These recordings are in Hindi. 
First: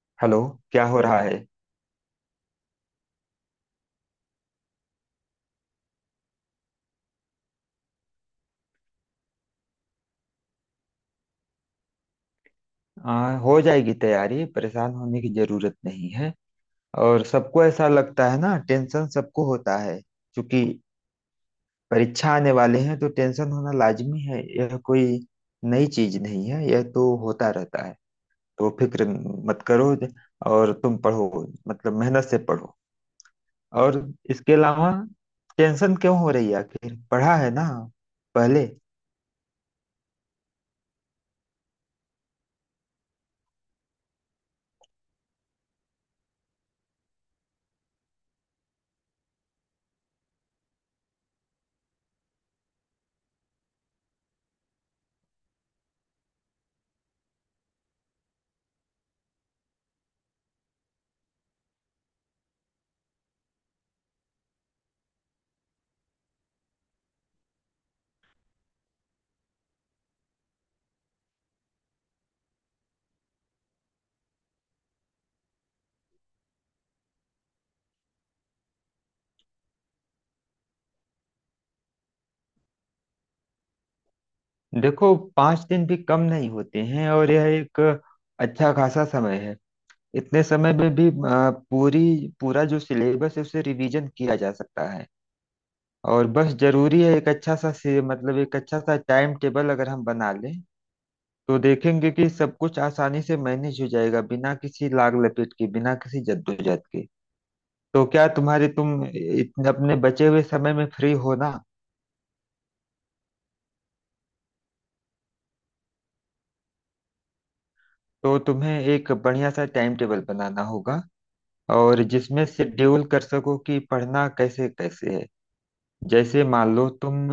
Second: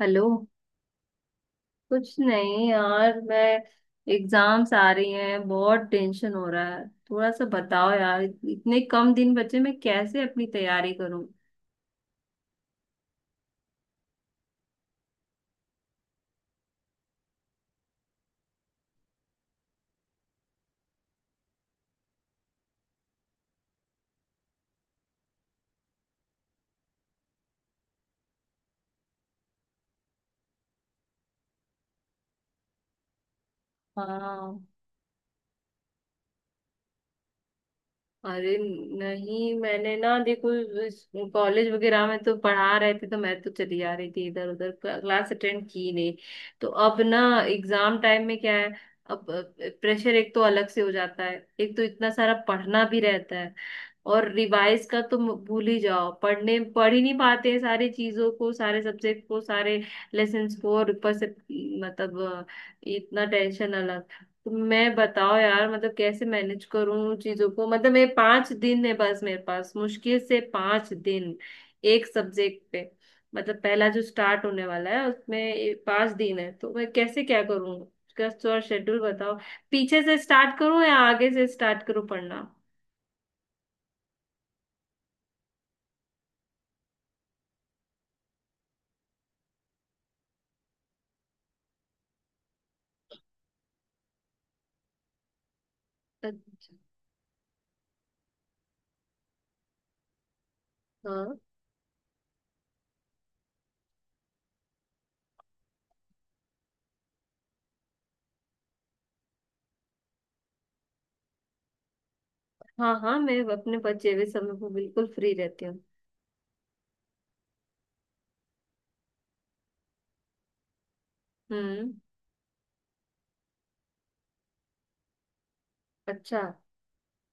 हेलो। हेलो। क्या हो रहा है? कुछ नहीं यार मैं एग्जाम्स आ रही हैं बहुत टेंशन हो रहा है। थोड़ा सा बताओ यार, इतने कम दिन बचे मैं कैसे अपनी तैयारी करूं। हो जाएगी तैयारी, परेशान होने की जरूरत नहीं है। और सबको ऐसा लगता है ना, टेंशन सबको होता है क्योंकि परीक्षा आने वाले हैं तो टेंशन होना लाजमी है। यह कोई नई चीज नहीं है, यह तो होता रहता है। तो फिक्र मत करो और तुम पढ़ो, मतलब मेहनत से पढ़ो। और इसके हाँ। अलावा टेंशन क्यों हो रही है, आखिर पढ़ा है ना अरे पहले? नहीं, मैंने ना देखो कॉलेज वगैरह में तो पढ़ा रहे थे तो मैं तो चली जा रही थी, इधर उधर क्लास अटेंड की नहीं। तो अब ना एग्जाम टाइम में क्या है, अब प्रेशर एक तो अलग से हो जाता है, एक तो इतना सारा पढ़ना भी रहता है। और रिवाइज का तो भूल ही जाओ, पढ़ने पढ़ ही नहीं पाते हैं सारी चीजों को, सारे सब्जेक्ट को, सारे लेसन्स को, और ऊपर से मतलब अ, इतना टेंशन अलग। तो मैं बताओ यार मतलब कैसे मैनेज करूं उन चीजों को। मतलब मैं पांच दिन है बस मेरे पास, मुश्किल से पांच दिन एक सब्जेक्ट पे। मतलब पहला जो स्टार्ट होने वाला है उसमें ये पांच दिन है, तो मैं कैसे क्या करूं उसका थोड़ा शेड्यूल बताओ। पीछे से स्टार्ट करूं या आगे से स्टार्ट करूं पढ़ना। देखो, पांच दिन भी कम नहीं होते हैं और यह एक अच्छा खासा समय है। इतने समय में भी अ, पूरी पूरा जो सिलेबस है उसे रिवीजन किया जा सकता है। और बस अच्छा। जरूरी है एक मतलब एक अच्छा सा टाइम टेबल अगर हम बना लें हाँ, तो देखेंगे कि सब कुछ आसानी से मैनेज हो जाएगा, बिना किसी लाग लपेट के, बिना किसी जद्दोजहद के। तो क्या तुम इतने अपने बचे हुए समय में फ्री हो ना? हाँ, हाँ मैं अपने बचे हुए समय पर बिल्कुल फ्री रहती हूँ। तो तुम्हें एक बढ़िया सा टाइम टेबल बनाना होगा, हम्म। और जिसमें शेड्यूल कर सको कि पढ़ना कैसे कैसे है। अच्छा। जैसे मान लो तुम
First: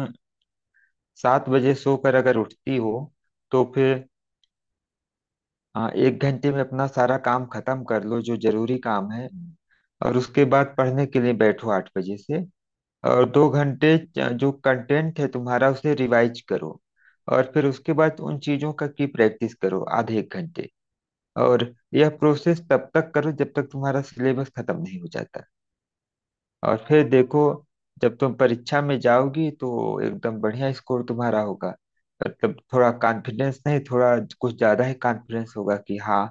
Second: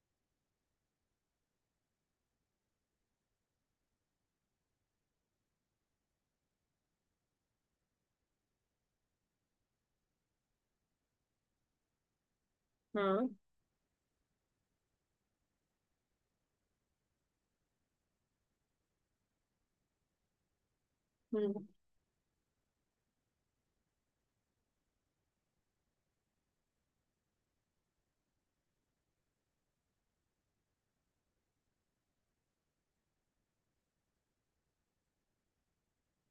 सात बजे सोकर अगर उठती हो तो फिर एक घंटे में अपना सारा काम खत्म कर लो जो जरूरी काम है। और उसके बाद पढ़ने के लिए बैठो आठ बजे से, हाँ। और दो घंटे जो कंटेंट है तुम्हारा उसे रिवाइज करो। और फिर उसके बाद उन चीजों का की प्रैक्टिस करो आधे एक घंटे। हम्म। और यह प्रोसेस तब तक करो जब तक तुम्हारा सिलेबस खत्म नहीं हो जाता। और फिर देखो, जब तुम परीक्षा में जाओगी तो एकदम बढ़िया स्कोर तुम्हारा होगा। मतलब थोड़ा कॉन्फिडेंस नहीं, थोड़ा कुछ ज्यादा ही कॉन्फिडेंस होगा कि हाँ,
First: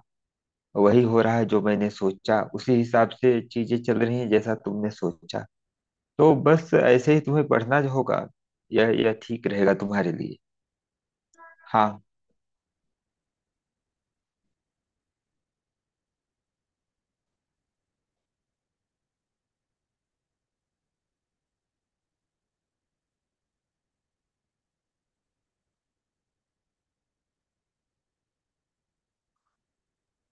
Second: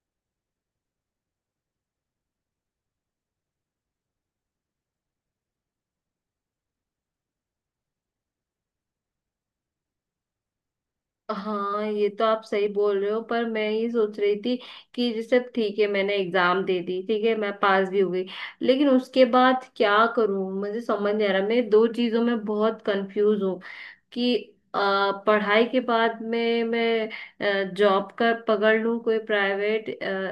वही हो रहा है जो मैंने सोचा, उसी हिसाब से चीजें चल रही हैं जैसा तुमने सोचा। तो बस ऐसे ही तुम्हें पढ़ना जो होगा, यह ठीक रहेगा तुम्हारे लिए। हाँ, हाँ, ये तो आप सही बोल रहे हो, पर मैं ये सोच रही थी कि जैसे ठीक है मैंने एग्जाम दे दी, ठीक है मैं पास भी हो गई, लेकिन उसके बाद क्या करूँ मुझे समझ नहीं आ रहा। मैं दो चीजों में बहुत कंफ्यूज हूँ कि अ, पढ़ाई के बाद में मैं जॉब का पकड़ लूं कोई प्राइवेट,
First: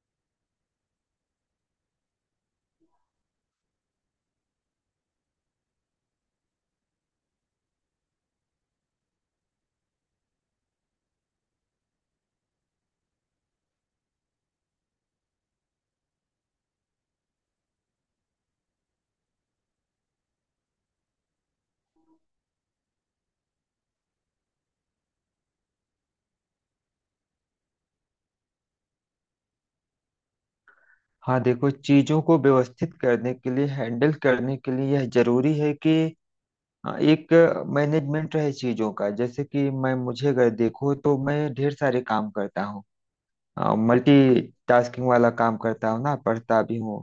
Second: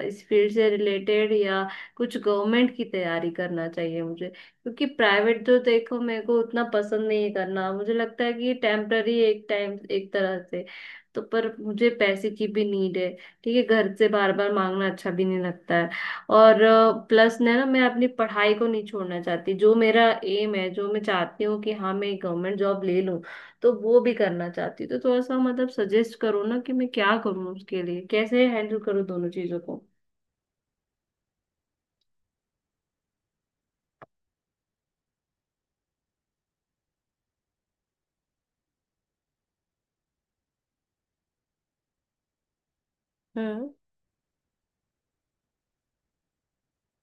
इस फील्ड से रिलेटेड, या कुछ गवर्नमेंट की तैयारी करना चाहिए मुझे। क्योंकि प्राइवेट जो देखो मेरे को उतना पसंद नहीं है करना, मुझे लगता है कि ये टेम्पररी एक टाइम एक तरह से। तो पर मुझे पैसे की भी नीड है, ठीक है, घर से बार बार मांगना अच्छा भी नहीं लगता है। और प्लस ना ना मैं अपनी पढ़ाई को नहीं छोड़ना चाहती, जो मेरा एम है, जो मैं चाहती हूँ कि हाँ मैं गवर्नमेंट जॉब ले लूँ, तो वो भी करना चाहती हूँ। तो थोड़ा सा मतलब सजेस्ट करो ना कि मैं क्या करूँ, उसके लिए कैसे हैंडल करूँ दोनों चीजों को। हाँ, देखो, चीजों को व्यवस्थित करने के लिए, हैंडल करने के लिए यह जरूरी है कि हाँ, एक मैनेजमेंट है चीजों का। जैसे कि मैं मुझे अगर देखो तो मैं ढेर सारे काम करता हूँ, हम्म। मल्टी टास्किंग वाला काम करता हूँ ना, पढ़ता भी हूँ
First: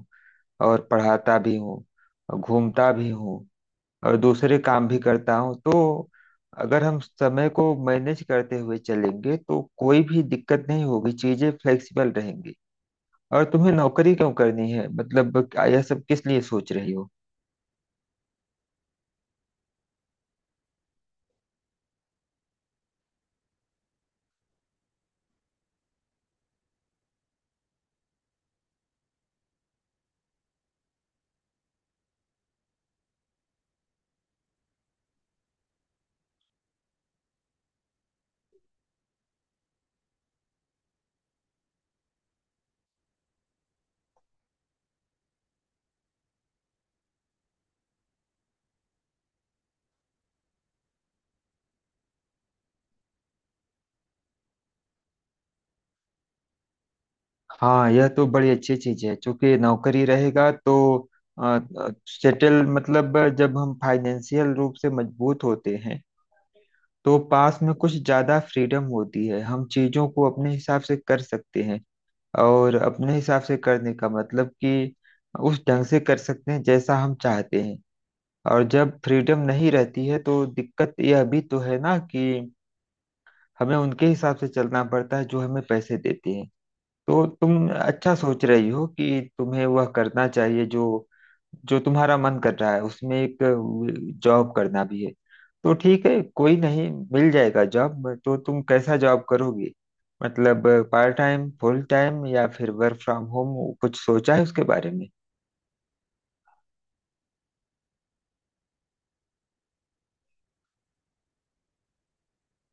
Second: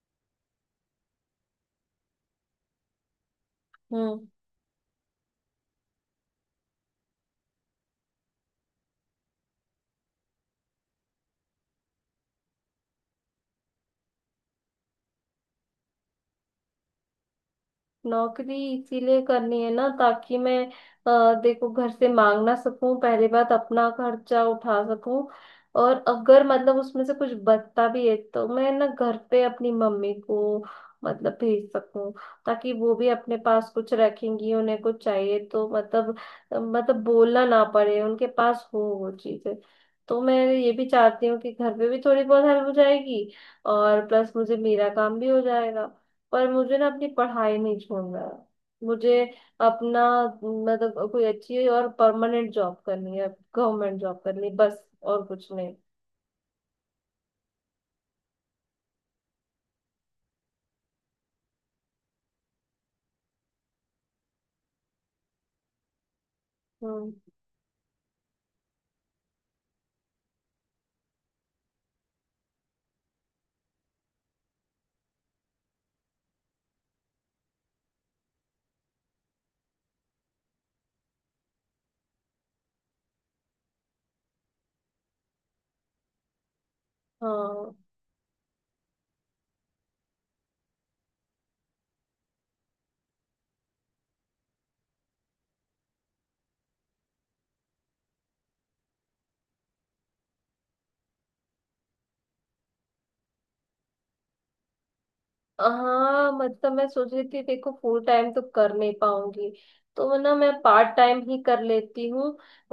और पढ़ाता भी हूँ और घूमता भी हूँ और हम्म। दूसरे काम भी करता हूँ। तो अगर हम समय को मैनेज करते हुए चलेंगे तो कोई भी दिक्कत नहीं होगी, चीजें फ्लेक्सिबल रहेंगी। और तुम्हें नौकरी क्यों करनी है, मतलब यह सब किस लिए सोच रही हो? नौकरी इसीलिए करनी है ना ताकि मैं देखो घर से मांग ना सकूं, पहली बात अपना खर्चा उठा सकूं, और अगर मतलब उसमें से कुछ बचता भी है तो मैं ना घर पे अपनी मम्मी को मतलब भेज सकूं, ताकि वो भी अपने पास कुछ रखेंगी, उन्हें कुछ चाहिए तो मतलब मतलब बोलना ना पड़े, उनके पास हो वो चीजें। तो मैं ये भी चाहती हूँ कि घर पे भी थोड़ी बहुत हेल्प हो जाएगी, और प्लस मुझे मेरा काम भी हो जाएगा। पर मुझे ना अपनी पढ़ाई नहीं छोड़ना है, मुझे अपना मतलब कोई अच्छी और परमानेंट जॉब करनी है, गवर्नमेंट जॉब करनी, बस और कुछ नहीं। हाँ, यह तो बड़ी अच्छी चीज है, क्योंकि नौकरी रहेगा तो सेटल, मतलब जब हम फाइनेंशियल रूप से मजबूत होते हैं हम्म। तो पास में कुछ ज्यादा फ्रीडम होती है, हम चीजों को अपने हिसाब से कर सकते हैं। और अपने हिसाब से करने का मतलब कि उस ढंग से कर सकते हैं जैसा हम चाहते हैं। और जब फ्रीडम नहीं रहती है तो दिक्कत यह भी तो है ना कि हमें उनके हिसाब से चलना पड़ता है जो हमें पैसे देते हैं। तो तुम हाँ, अच्छा सोच रही हो कि तुम्हें वह करना चाहिए जो जो तुम्हारा मन कर रहा है, उसमें एक जॉब करना भी है। तो ठीक है, कोई नहीं मिल जाएगा जॉब। तो तुम कैसा जॉब करोगी, मतलब पार्ट टाइम, फुल टाइम या फिर वर्क फ्रॉम होम, कुछ सोचा है उसके बारे में? हाँ मतलब मैं सोच रही थी, देखो फुल टाइम तो कर नहीं पाऊंगी, तो ना मैं पार्ट टाइम ही कर लेती हूँ,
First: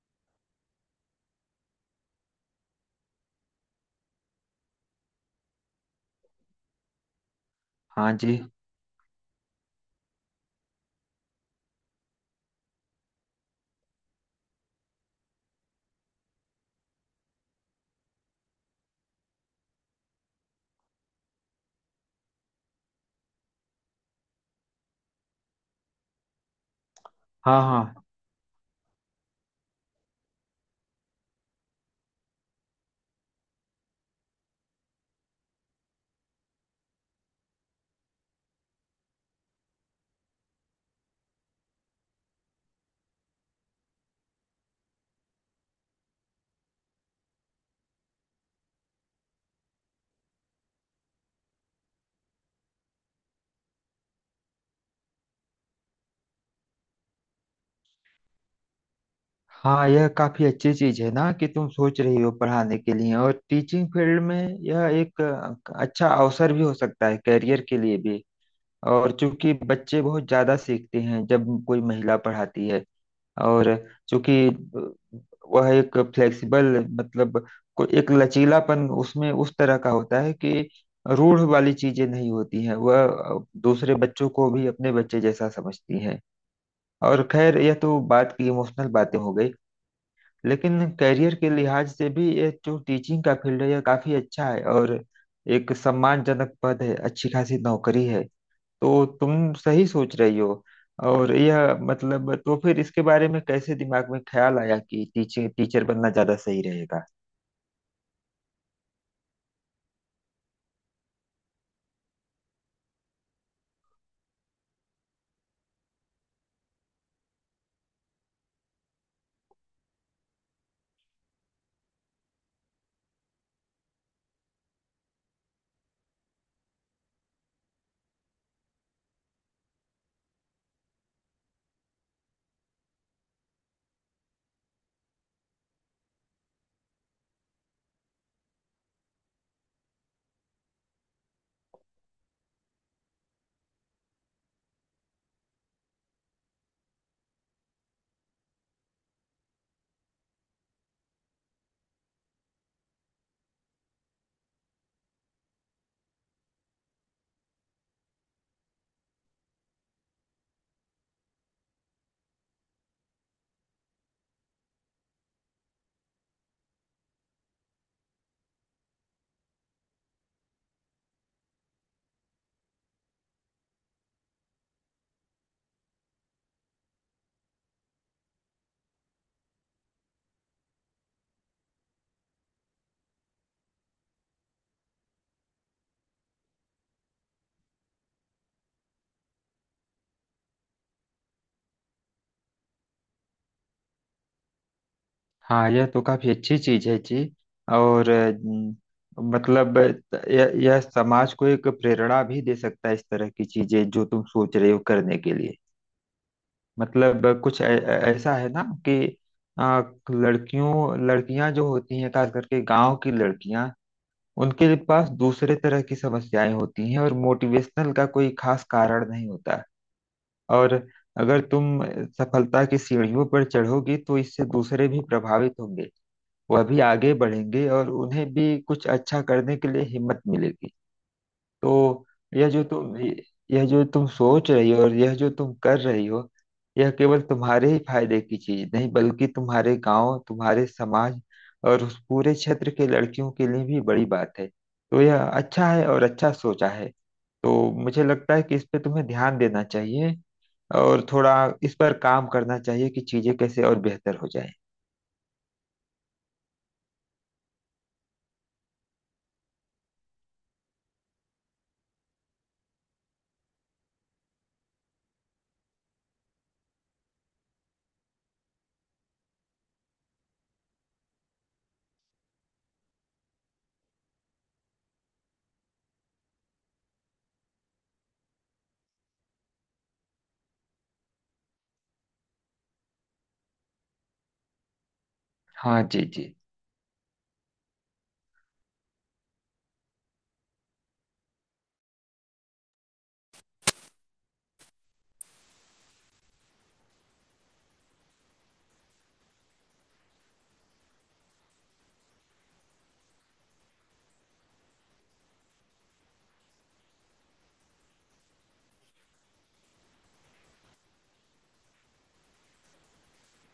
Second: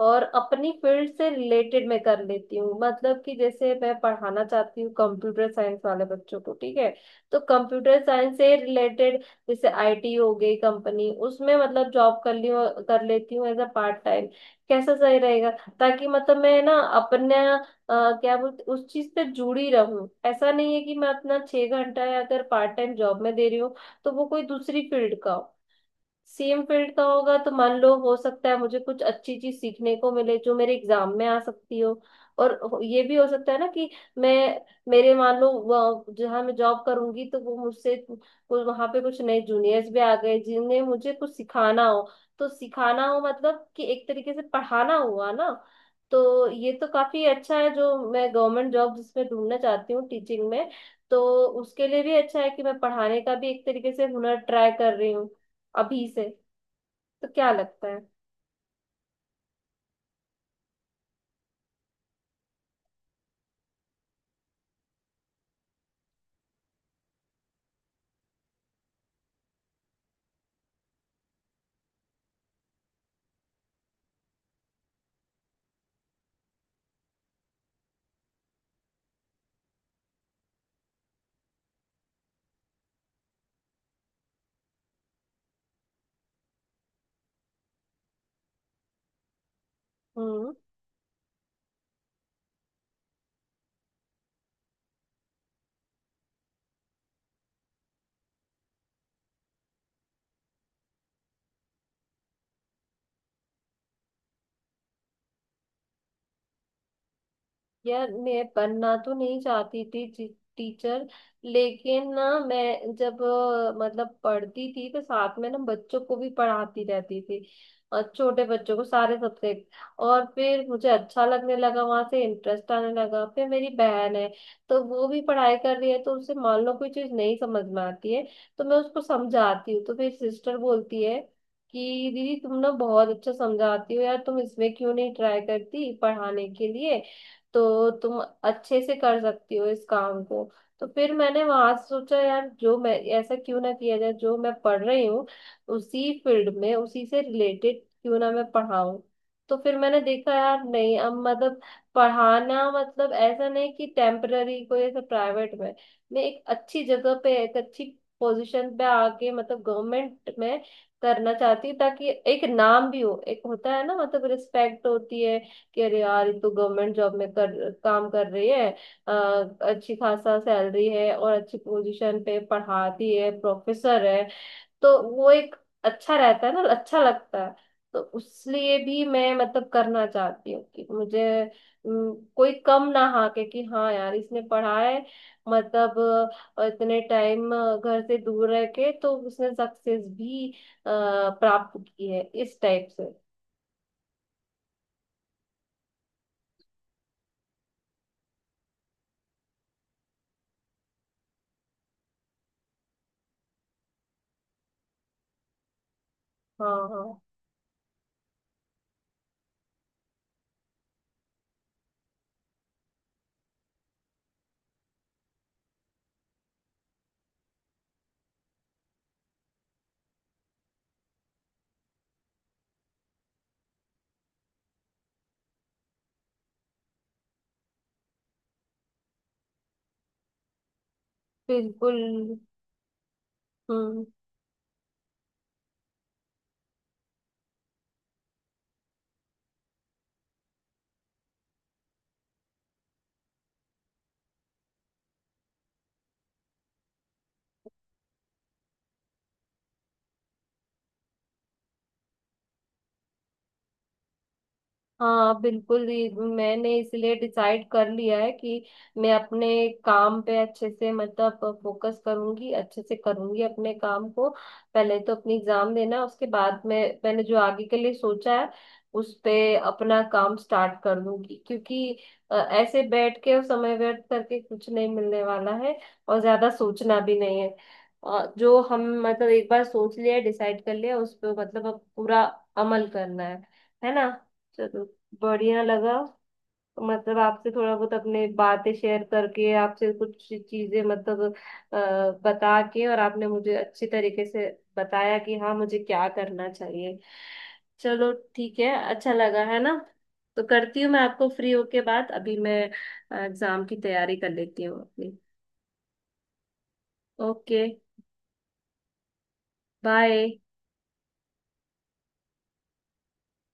और अपनी फील्ड से रिलेटेड मैं कर लेती हूँ, मतलब कि जैसे मैं पढ़ाना चाहती हूँ कंप्यूटर साइंस वाले बच्चों को, ठीक है। तो कंप्यूटर हाँ साइंस जी। से रिलेटेड, जैसे आईटी हो गई कंपनी, उसमें मतलब जॉब कर ली, कर लेती हूँ एज अ पार्ट टाइम, कैसा सही रहेगा। ताकि मतलब मैं ना अपने क्या बोलते उस चीज पे जुड़ी रहूं। ऐसा नहीं है कि मैं अपना छह घंटा या अगर पार्ट टाइम जॉब में दे रही हूँ तो वो कोई दूसरी फील्ड का हो, सेम फील्ड का होगा तो हाँ, मान लो हाँ। हो सकता है मुझे कुछ अच्छी चीज सीखने को मिले जो मेरे एग्जाम में आ सकती हो। और ये भी हो सकता है ना कि मैं, मेरे मान लो जहाँ मैं जॉब करूंगी तो वो मुझसे कुछ वहां पे कुछ नए जूनियर्स भी आ गए जिन्हें मुझे कुछ सिखाना हो, तो सिखाना हो मतलब कि एक तरीके से पढ़ाना हुआ ना। तो ये तो काफी अच्छा है, जो मैं गवर्नमेंट जॉब जिसमें ढूंढना चाहती हूँ टीचिंग में, तो उसके लिए भी अच्छा है कि मैं पढ़ाने का भी एक तरीके से हुनर ट्राई कर रही हूँ अभी से। तो क्या लगता है। हाँ, यह काफी अच्छी चीज है ना कि तुम सोच रही हो पढ़ाने के लिए, और टीचिंग फील्ड में यह एक अच्छा अवसर भी हो सकता है, करियर के लिए भी। और चूंकि बच्चे बहुत ज्यादा सीखते हैं जब कोई महिला पढ़ाती है, और चूंकि वह एक फ्लेक्सिबल, मतलब को एक लचीलापन उसमें उस तरह का होता है कि रूढ़ वाली चीजें नहीं होती हैं, वह दूसरे बच्चों को भी अपने बच्चे जैसा समझती हैं। और खैर, यह तो बात की इमोशनल बातें हो गई, हम्म। लेकिन कैरियर के लिहाज से भी यह जो टीचिंग का फील्ड है यह काफी अच्छा है, और एक सम्मानजनक पद है, अच्छी खासी नौकरी है। तो तुम सही सोच रही हो। और यह मतलब, तो फिर इसके बारे में कैसे दिमाग में ख्याल आया कि टीचर टीचर बनना ज्यादा सही रहेगा? यार मैं बनना तो नहीं चाहती थी टीचर, लेकिन ना मैं जब मतलब पढ़ती थी तो साथ में ना बच्चों को भी पढ़ाती रहती थी, और छोटे बच्चों को सारे सब्जेक्ट। और फिर मुझे अच्छा लगने लगा, वहां से इंटरेस्ट आने लगा। फिर मेरी बहन है, तो वो भी पढ़ाई कर रही है, तो उसे मान लो कोई चीज नहीं समझ में आती है तो मैं उसको समझाती हूँ, तो मेरी सिस्टर बोलती है कि दीदी तुम ना बहुत अच्छा समझाती हो यार, तुम इसमें क्यों नहीं ट्राई करती पढ़ाने के लिए, तो तुम अच्छे से कर सकती हो इस काम को। तो फिर मैंने वहां से सोचा यार, जो मैं ऐसा क्यों ना किया जाए, जो मैं पढ़ रही हूँ उसी फील्ड में, उसी से रिलेटेड क्यों ना मैं पढ़ाऊँ। तो फिर मैंने देखा यार, नहीं अब मतलब पढ़ाना मतलब ऐसा नहीं कि टेम्पररी कोई ऐसा प्राइवेट में, मैं एक अच्छी जगह पे एक अच्छी पोजीशन पे आके मतलब गवर्नमेंट में करना चाहती हूँ, ताकि एक नाम भी हो, एक होता है ना मतलब रिस्पेक्ट होती है कि अरे यार ये तो गवर्नमेंट जॉब में कर काम कर रही है, अ, अच्छी खासा सैलरी है और अच्छी पोजीशन पे पढ़ाती है, प्रोफेसर है। तो वो एक अच्छा रहता है ना, अच्छा लगता है। तो उसलिए भी मैं मतलब करना चाहती हूँ कि मुझे कोई कम ना हाके कि हाँ यार इसने पढ़ा है, मतलब इतने टाइम घर से दूर रह के तो उसने सक्सेस भी अ, प्राप्त की है इस टाइप से। हाँ, यह तो काफी अच्छी चीज है जी। और अम, मतलब यह समाज को एक प्रेरणा भी दे सकता है, इस तरह की चीजें जो तुम सोच रहे हो करने के लिए। हाँ, हाँ, मतलब कुछ ऐसा है ना कि आ, लड़कियों लड़कियां जो होती हैं, खास करके गांव की लड़कियां, उनके पास दूसरे तरह की समस्याएं होती हैं और मोटिवेशनल का कोई खास कारण नहीं होता। और अगर तुम सफलता की सीढ़ियों पर चढ़ोगी तो इससे दूसरे भी प्रभावित होंगे, वह भी आगे बढ़ेंगे और उन्हें भी कुछ अच्छा करने के लिए हिम्मत मिलेगी। बिल्कुल। तो यह जो तुम यह जो हम्म। तुम सोच रही हो और यह जो तुम कर रही हो, यह केवल तुम्हारे ही फायदे की चीज नहीं बल्कि तुम्हारे गांव, तुम्हारे समाज और उस पूरे क्षेत्र के लड़कियों के लिए भी बड़ी बात है। तो यह अच्छा है और अच्छा सोचा है। तो मुझे लगता है कि इस पे तुम्हें ध्यान देना चाहिए और थोड़ा इस पर काम करना चाहिए कि चीजें कैसे और बेहतर हो जाए। हाँ बिल्कुल, ये मैंने इसलिए डिसाइड कर लिया है कि मैं अपने काम पे अच्छे से मतलब फोकस करूंगी, अच्छे से करूंगी अपने काम को। पहले तो अपनी एग्जाम देना, उसके बाद में मैंने जो आगे के लिए सोचा है उस पे अपना काम स्टार्ट कर दूंगी। क्योंकि ऐसे बैठ के और समय व्यर्थ करके कुछ नहीं मिलने वाला है, और ज्यादा सोचना भी नहीं है। जो हम मतलब एक बार सोच लिया डिसाइड कर लिया उस पे मतलब अब पूरा अमल करना है ना। चलो, बढ़िया हाँ लगा। जी जी। तो मतलब आपसे थोड़ा बहुत अपने बातें शेयर करके आपसे कुछ चीजें मतलब अ, बता के, और आपने मुझे अच्छी तरीके से बताया कि हाँ मुझे क्या करना चाहिए। चलो ठीक है, अच्छा लगा है ना। तो करती हूँ मैं आपको फ्री होके बात, अभी मैं एग्जाम की तैयारी कर लेती हूँ अपनी। ओके। बाय।